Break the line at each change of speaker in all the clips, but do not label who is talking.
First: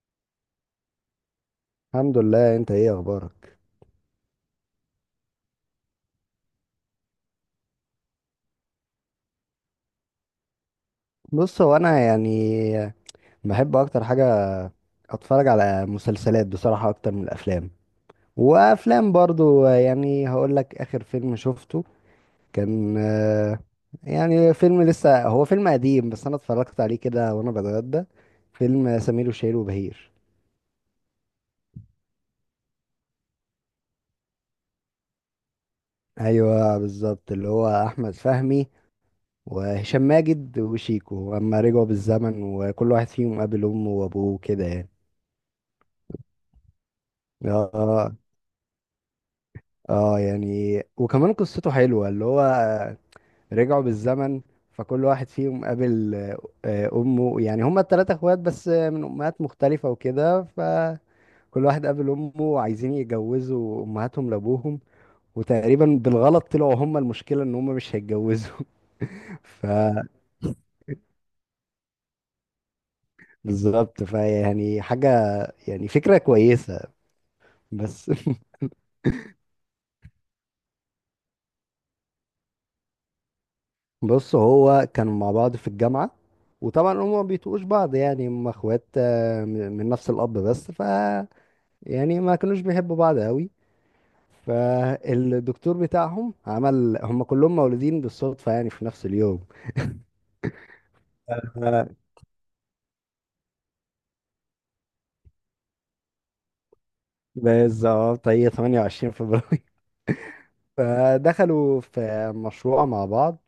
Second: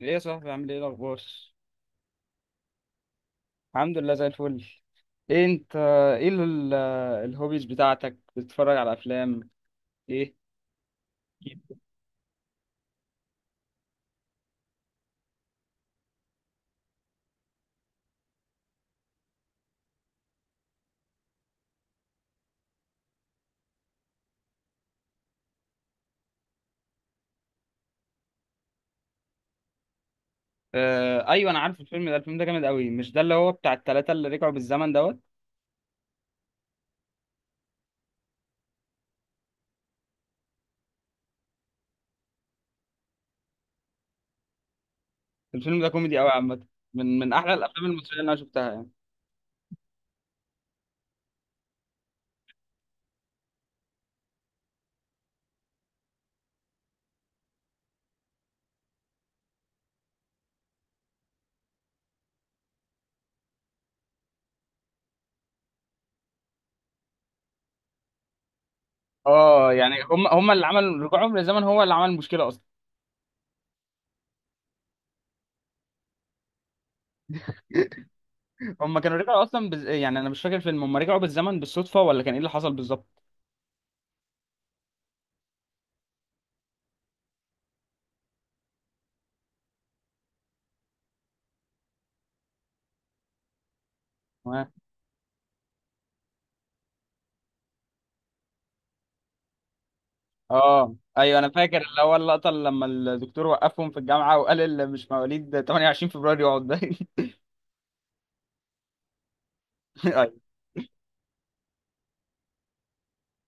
ايه يا صاحبي عامل ايه الاخبار؟
الحمد لله، انت ايه اخبارك؟
الحمد لله زي الفل. ايه انت؟ ايه ال- الهوبيز بتاعتك بتتفرج على افلام؟ ايه
بص، هو انا يعني بحب اكتر حاجه اتفرج على مسلسلات بصراحه اكتر من الافلام، وافلام برضو يعني هقول لك اخر فيلم شفته كان يعني فيلم، لسه هو فيلم قديم بس انا اتفرجت عليه كده وانا بتغدى. فيلم سمير وشهير وبهير.
آه ايوه، انا عارف الفيلم ده. الفيلم ده جامد قوي. مش ده اللي هو بتاع التلاتة اللي رجعوا بالزمن دوت؟
ايوه بالظبط، اللي هو احمد فهمي وهشام ماجد وشيكو اما رجعوا بالزمن وكل واحد فيهم قابل امه وابوه كده يعني.
الفيلم ده كوميدي قوي عامه. من احلى الافلام
اه.
المصريه اللي انا شفتها يعني.
اه يعني، وكمان قصته حلوة، اللي هو رجعوا بالزمن فكل واحد فيهم قابل أمه. يعني هما التلاتة اخوات بس من أمهات مختلفة وكده، فكل واحد قابل أمه وعايزين يتجوزوا أمهاتهم لأبوهم، وتقريبا بالغلط طلعوا هما المشكلة إن هما مش هيتجوزوا.
اه يعني هم اللي عملوا رجوعهم للزمن، هو اللي عمل المشكله اصلا.
فبالظبط، فيعني حاجة، يعني فكرة كويسة بس.
هم كانوا رجعوا اصلا بز... يعني انا مش فاكر الفيلم، هم رجعوا بالزمن بالصدفه ولا كان ايه اللي حصل بالظبط؟
بص هو كانوا مع بعض في الجامعة، وطبعا هما ما بيتقوش بعض، يعني هما اخوات من نفس الأب، بس ف يعني ما كانوش بيحبوا بعض قوي. فالدكتور بتاعهم عمل هما كلهم مولودين بالصدفة يعني في نفس اليوم.
اه ايوه، انا فاكر
ف-
اللي هو اللقطه اللي لما الدكتور وقفهم في الجامعه وقال اللي مش مواليد 28 فبراير يقعد ده.
بالظبط، هي 28 فبراير.
ايوه.
فدخلوا في مشروع مع بعض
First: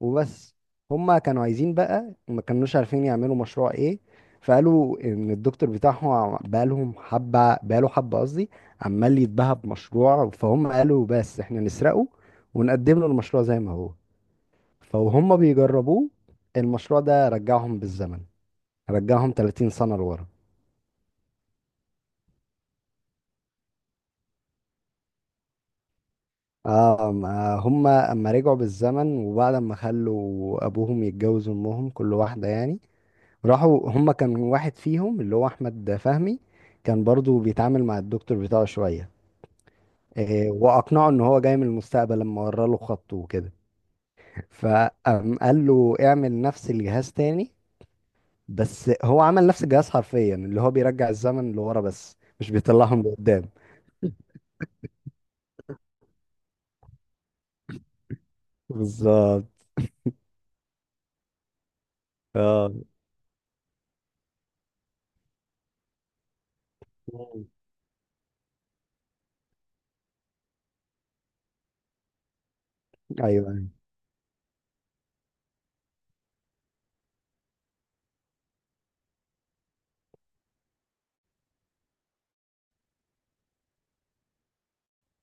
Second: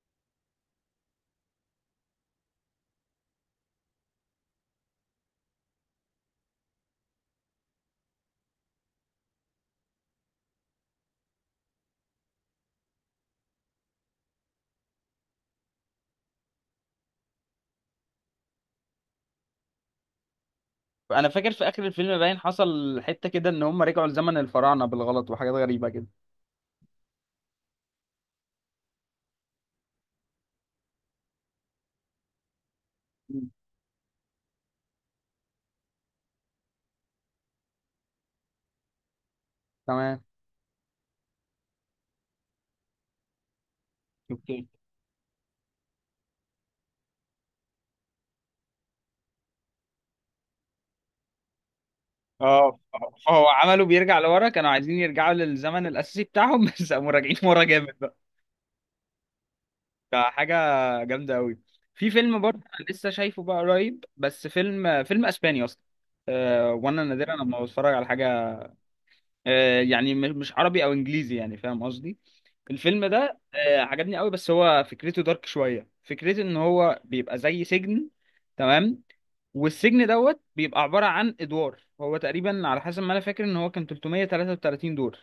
وبس. هما كانوا عايزين بقى، ما كانوش عارفين يعملوا مشروع ايه، فقالوا ان الدكتور بتاعهم بقالهم حبة، بقاله حبة قصدي، عمال يتباهى بمشروع، فهم قالوا بس احنا نسرقه ونقدم له المشروع زي ما هو. فهم بيجربوه، المشروع ده رجعهم بالزمن، رجعهم 30 سنة لورا.
انا فاكر في اخر الفيلم باين حصل حته كده، ان هم رجعوا لزمن الفراعنه بالغلط وحاجات غريبه كده.
اه، ما هم اما رجعوا بالزمن وبعد ما خلوا ابوهم يتجوز امهم كل واحدة يعني،
مم.
راحوا. هما كان واحد فيهم اللي هو احمد فهمي كان برضو بيتعامل مع الدكتور بتاعه شويه.
تمام.
واقنعه ان هو جاي من المستقبل لما ورى له خطه وكده،
اوكي.
فقام قال له اعمل نفس الجهاز تاني. بس هو عمل نفس الجهاز حرفيا، اللي هو بيرجع الزمن لورا بس مش
اه،
بيطلعهم لقدام.
هو عملوا بيرجع لورا، كانوا عايزين يرجعوا للزمن الاساسي بتاعهم بس قاموا راجعين ورا جامد بقى.
بالظبط.
فحاجه جامده قوي. في فيلم برضه
اه.
انا لسه شايفه بقى قريب، بس فيلم اسباني اصلا. وانا نادرا لما بتفرج على حاجه يعني مش عربي او انجليزي، يعني فاهم قصدي. الفيلم
ايوه.
ده
أيوة.
عجبني قوي، بس هو فكرته دارك شويه. فكرته ان هو بيبقى زي سجن. تمام. والسجن دوت بيبقى عباره عن ادوار. هو تقريبا على حسب ما انا فاكر ان هو كان 333 دور.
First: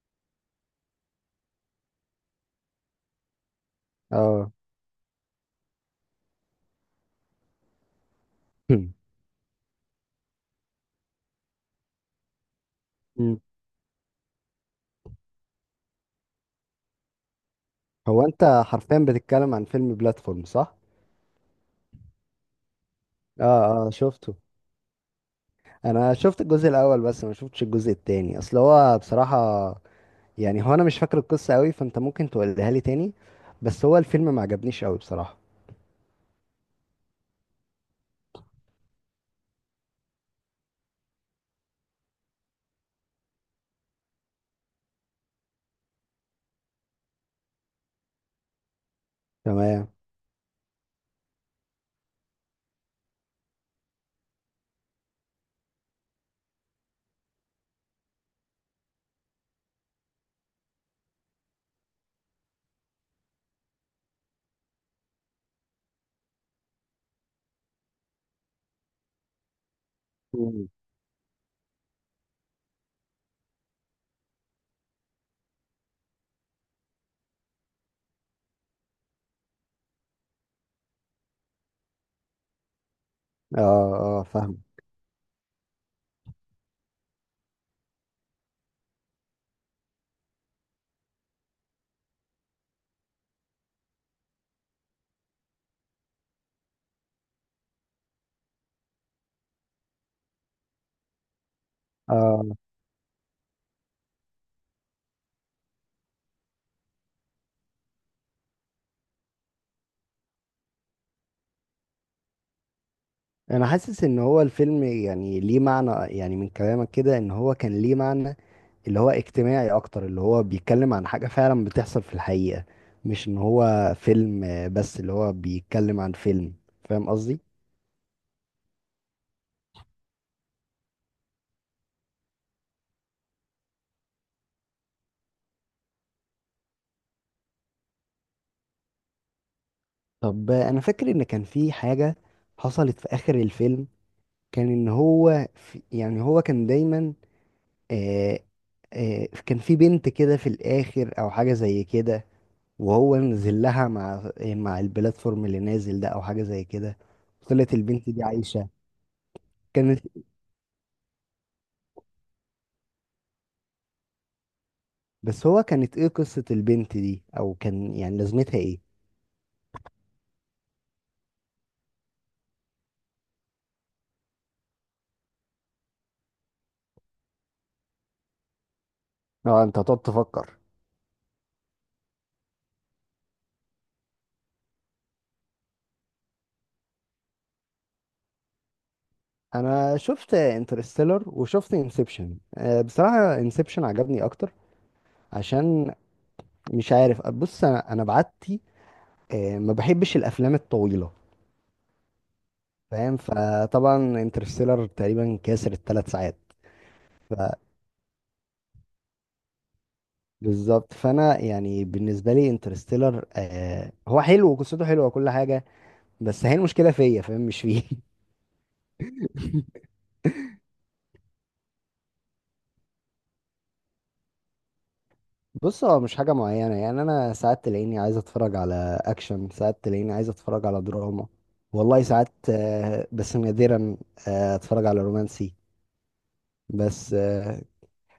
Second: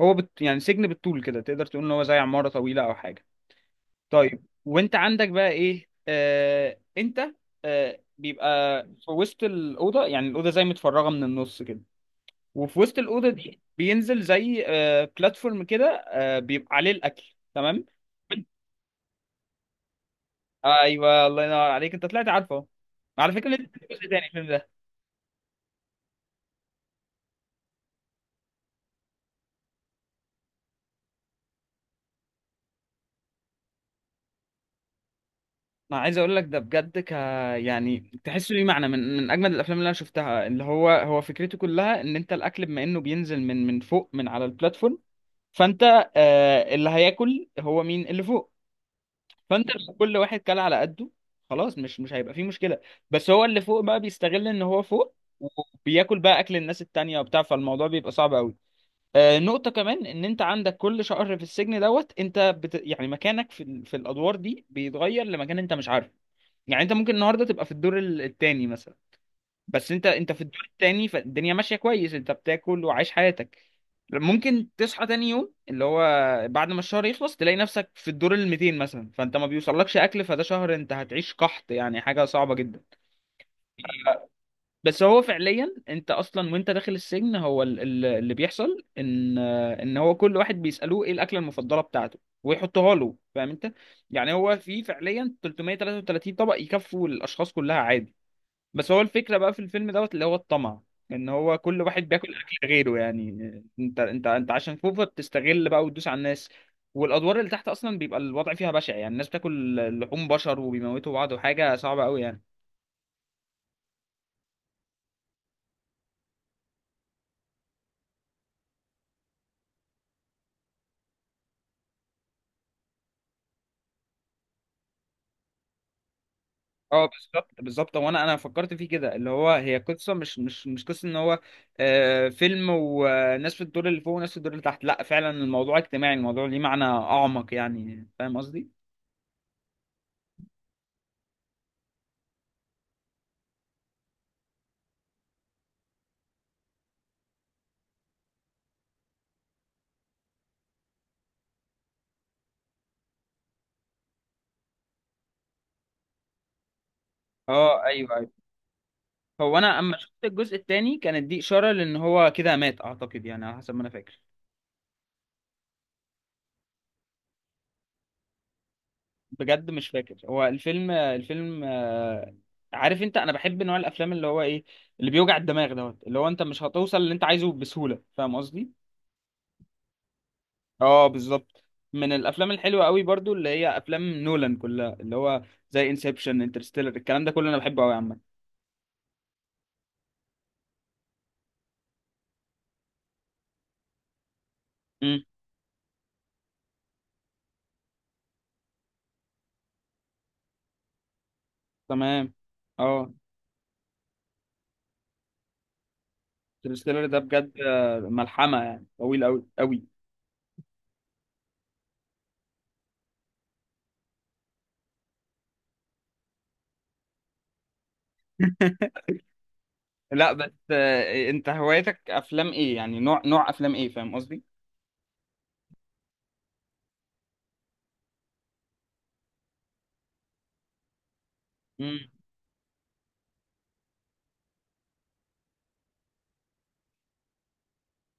يعني سجن بالطول كده، تقدر تقول ان هو زي عماره طويله او حاجه. طيب،
اه.
وانت عندك بقى ايه؟ انت بيبقى في وسط الاوضه، يعني الاوضه زي متفرغه من النص كده. وفي وسط الاوضه دي بينزل زي آه بلاتفورم كده، آه بيبقى عليه الاكل. تمام.
هو انت حرفيا بتتكلم عن فيلم بلاتفورم، صح؟
ايوه، الله ينور عليك، انت طلعت عارفه أهو. على فكره، ليه
اه اه،
جزء تاني
شفته.
الفيلم ده؟
انا شفت الجزء الاول بس ما شفتش الجزء التاني، اصل هو بصراحة، يعني هو انا مش فاكر القصة قوي، فانت ممكن تقولها لي تاني. بس هو الفيلم ما عجبنيش قوي بصراحة.
انا عايز اقول لك ده بجد ك يعني تحسه ليه معنى. من اجمد الافلام اللي انا شفتها. اللي هو فكرته كلها ان انت الاكل بما انه بينزل من فوق من على البلاتفورم. فانت آه اللي هياكل هو مين؟ اللي فوق. فانت
تمام.
لو كل واحد كل على قده، خلاص مش هيبقى فيه مشكله. بس هو اللي فوق بقى بيستغل ان هو فوق، وبياكل بقى اكل الناس التانية وبتاع. فالموضوع بيبقى صعب قوي. آه نقطه كمان، ان انت عندك كل شهر في السجن دوت يعني مكانك في الادوار دي بيتغير لمكان انت مش عارفه. يعني انت ممكن النهارده تبقى في الدور الثاني مثلا، بس انت في الدور
مم.
التاني، فالدنيا ماشيه كويس، انت بتاكل وعايش حياتك. ممكن تصحى تاني يوم اللي هو بعد ما الشهر يخلص تلاقي نفسك في الدور ال 200 مثلا، فانت ما بيوصلكش اكل، فده شهر انت هتعيش قحط، يعني حاجه صعبه جدا.
اه اه، فاهم.
بس هو فعليا انت اصلا وانت داخل السجن هو اللي بيحصل ان هو كل واحد بيسالوه ايه الاكله المفضله بتاعته ويحطها له، فاهم انت. يعني هو في فعليا 333 طبق يكفوا الاشخاص كلها عادي. بس هو الفكرة بقى في الفيلم دوت اللي هو الطمع. ان هو كل واحد بياكل
اه.
اكل غيره يعني. انت عشان فوفا بتستغل بقى وتدوس على الناس. والادوار اللي تحت اصلا بيبقى الوضع فيها بشع، يعني الناس بتاكل لحوم بشر وبيموتوا بعض وحاجة صعبة قوي يعني.
انا حاسس ان هو الفيلم يعني ليه معنى، يعني من كلامك كده ان هو كان ليه معنى اللي هو اجتماعي اكتر، اللي هو بيتكلم عن حاجة فعلا بتحصل في الحقيقة، مش ان هو فيلم بس اللي هو بيتكلم عن فيلم،
اه
فاهم قصدي؟
بالظبط بالظبط. وانا فكرت فيه كده اللي هو هي قصة مش قصة ان هو آه فيلم وناس في الدور اللي فوق وناس في الدور اللي تحت. لا فعلا الموضوع اجتماعي، الموضوع ليه معنى اعمق، يعني فاهم قصدي؟
طب انا فاكر ان كان في حاجة حصلت في اخر الفيلم، كان ان هو في، يعني هو كان دايما آه كان في بنت كده في الاخر او حاجة زي كده، وهو نزل لها مع البلاتفورم اللي نازل ده او حاجة زي كده. طلعت
اه
البنت دي
ايوه.
عايشة.
هو انا اما
كانت.
شفت الجزء الثاني كانت دي اشاره لان هو كده مات اعتقد، يعني على حسب ما انا فاكر.
بس هو كانت ايه قصة البنت دي او كان يعني لازمتها ايه؟
بجد مش فاكر. هو الفيلم الفيلم آه، عارف انت انا بحب نوع الافلام اللي هو ايه؟ اللي بيوجع الدماغ دوت، اللي هو انت مش هتوصل اللي انت عايزه بسهوله، فاهم قصدي.
اه، انت هتقعد تفكر.
اه بالظبط. من الافلام الحلوه قوي برضو اللي هي افلام نولان كلها، اللي هو زي انسبشن، انترستيلر، الكلام ده كله انا بحبه قوي عامه.
انا شفت انترستيلر وشفت انسبشن، بصراحة انسبشن عجبني اكتر.
امم.
عشان مش عارف، بص انا بعتي ما بحبش الافلام الطويله،
تمام. اه،
فاهم؟ فطبعا انترستيلر تقريبا كاسر ال3 ساعات.
انترستيلر ده بجد ملحمه، يعني طويل قوي قوي.
فبالظبط، فانا يعني بالنسبه لي انترستيلر هو حلو وقصته حلوه وكل حاجه، بس هي المشكله فيا، فاهم، مش فيه.
لا بس انت هوايتك افلام ايه، يعني نوع افلام ايه، فاهم قصدي؟
بص هو مش حاجه معينه، يعني انا ساعات تلاقيني عايز اتفرج على اكشن، ساعات تلاقيني عايز اتفرج على دراما.
امم.
والله ساعات بس نادرا اتفرج على رومانسي. بس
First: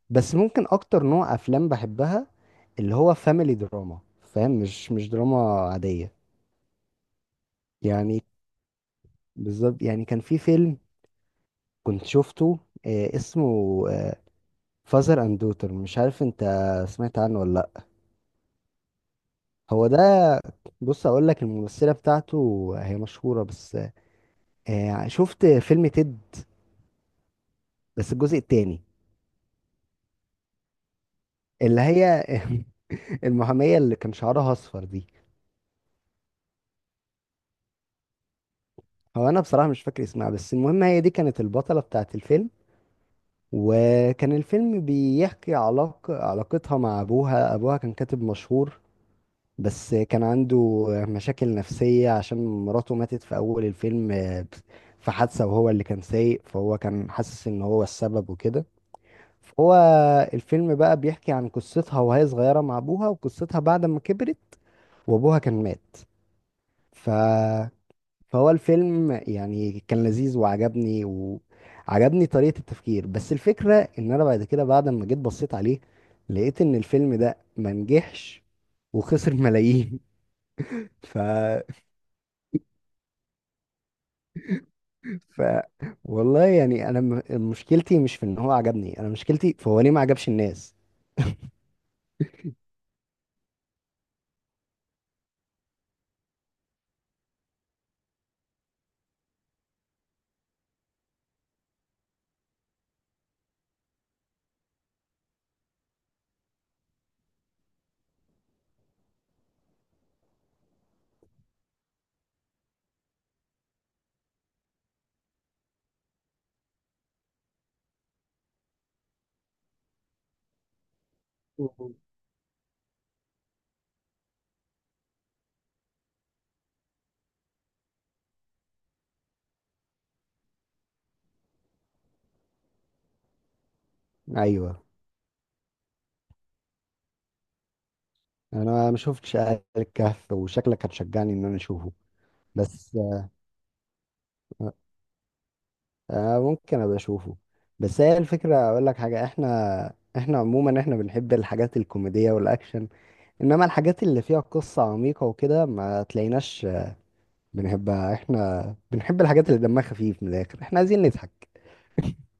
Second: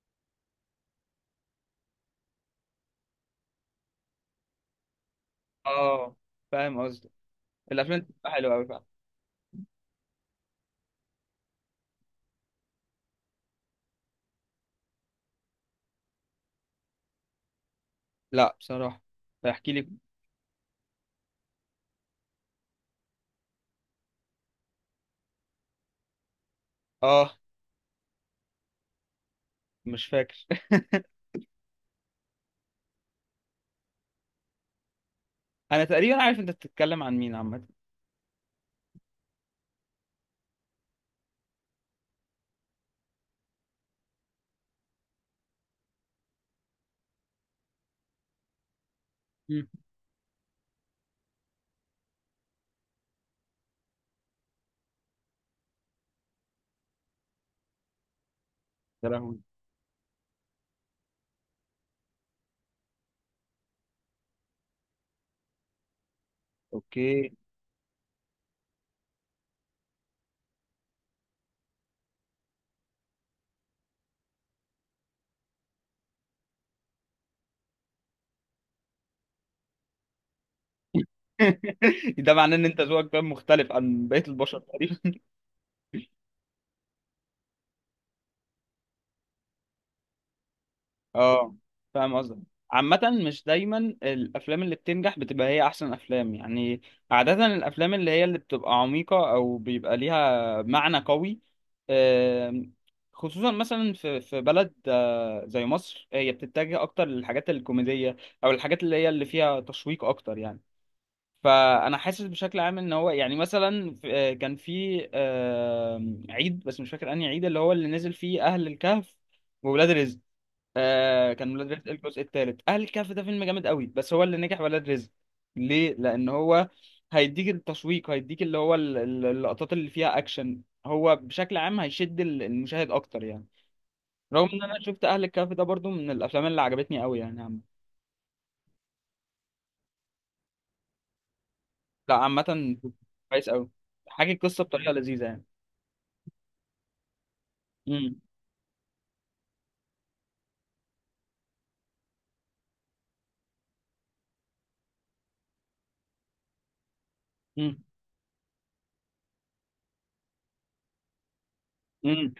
بس ممكن اكتر نوع افلام بحبها اللي هو فاميلي دراما، فاهم؟ مش دراما عادية،
اه فاهم قصدي. الافلام دي
يعني
بتبقى حلوه قوي فعلا.
بالظبط. يعني كان في فيلم كنت شفته اسمه فازر اند دوتر، مش عارف انت سمعت عنه ولا لا.
لا بصراحه، فاحكي
هو
لي.
ده، بص اقول لك، الممثلة بتاعته هي مشهورة، بس شفت فيلم تيد
اه
بس الجزء التاني؟
مش فاكر.
اللي هي المحامية اللي كان شعرها اصفر دي.
انا تقريبا عارف انت بتتكلم عن مين عامه.
هو انا بصراحة مش فاكر اسمها، بس المهم هي دي كانت البطلة بتاعت الفيلم، وكان الفيلم بيحكي علاقة علاقتها مع أبوها. أبوها كان كاتب مشهور
امم.
بس كان عنده مشاكل نفسية عشان مراته ماتت في أول الفيلم في حادثة، وهو اللي كان سايق، فهو كان حاسس إن هو السبب وكده.
يا لهوي.
فهو الفيلم بقى بيحكي عن قصتها وهي صغيرة مع أبوها، وقصتها بعد ما كبرت وأبوها كان مات. ف.
اوكي.
فهو الفيلم يعني كان لذيذ وعجبني، وعجبني طريقة التفكير، بس الفكرة ان انا بعد كده، بعد ما جيت بصيت عليه، لقيت ان الفيلم ده ما نجحش وخسر ملايين. ف...
ده معناه ان انت ذوقك فاهم مختلف عن بقيه البشر.
ف والله يعني انا مشكلتي مش في ان هو عجبني، انا مشكلتي فهو ليه ما عجبش الناس.
اه فاهم قصدك. عامة مش دايما الأفلام اللي بتنجح بتبقى هي أحسن أفلام يعني. عادة الأفلام اللي هي اللي بتبقى عميقة أو بيبقى ليها معنى قوي، آم، خصوصا مثلا في بلد زي مصر، هي بتتجه أكتر للحاجات الكوميدية أو الحاجات اللي هي اللي فيها تشويق أكتر يعني. فأنا حاسس بشكل عام إن هو يعني مثلا كان في عيد بس مش فاكر أنهي عيد، اللي هو اللي نزل فيه أهل الكهف وولاد رزق. آه كان ولاد رزق
مهم.
الجزء الثالث. اهل الكهف ده فيلم جامد قوي، بس هو اللي نجح ولاد رزق. ليه؟ لان هو هيديك التشويق، هيديك اللي هو اللقطات اللي فيها اكشن، هو بشكل عام المشاهد اكتر يعني. رغم ان انا
ايوه.
شفت اهل الكهف ده برضو من الافلام اللي عجبتني قوي يعني عم.
انا ما شفتش آل الكهف وشكلك هتشجعني ان انا اشوفه،
لا عامه
بس
كويس قوي. حاجه القصه بطريقه لذيذه يعني.
ممكن ابقى اشوفه. بس هي
امم.
الفكره اقول لك حاجه، احنا عموما احنا بنحب الحاجات الكوميديه والاكشن، انما الحاجات اللي فيها قصه عميقه وكده ما تلاقيناش
امم
بنحبها، احنا بنحب الحاجات اللي دمها خفيف من الاخر، احنا عايزين نضحك.
امم.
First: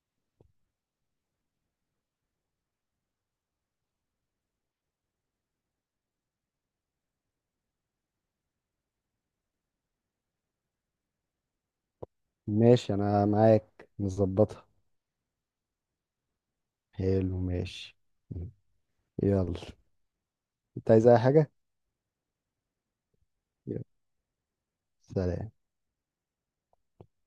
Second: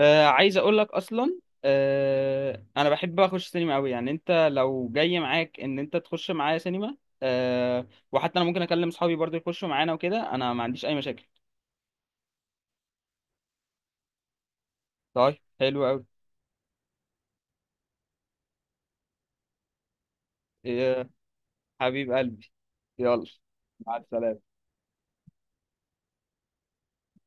آه عايز اقول لك اصلا آه انا بحب اخش سينما قوي، يعني انت لو جاي معاك ان انت تخش معايا سينما آه، وحتى انا ممكن اكلم اصحابي برضه يخشوا معانا وكده، انا ما عنديش اي مشاكل.
ماشي انا معاك نظبطها.
طيب حلو قوي.
حلو ماشي. يلا. انت عايز
آه
اي حاجه؟
حبيب قلبي، يلا،
يلا.
مع السلامة.
سلام.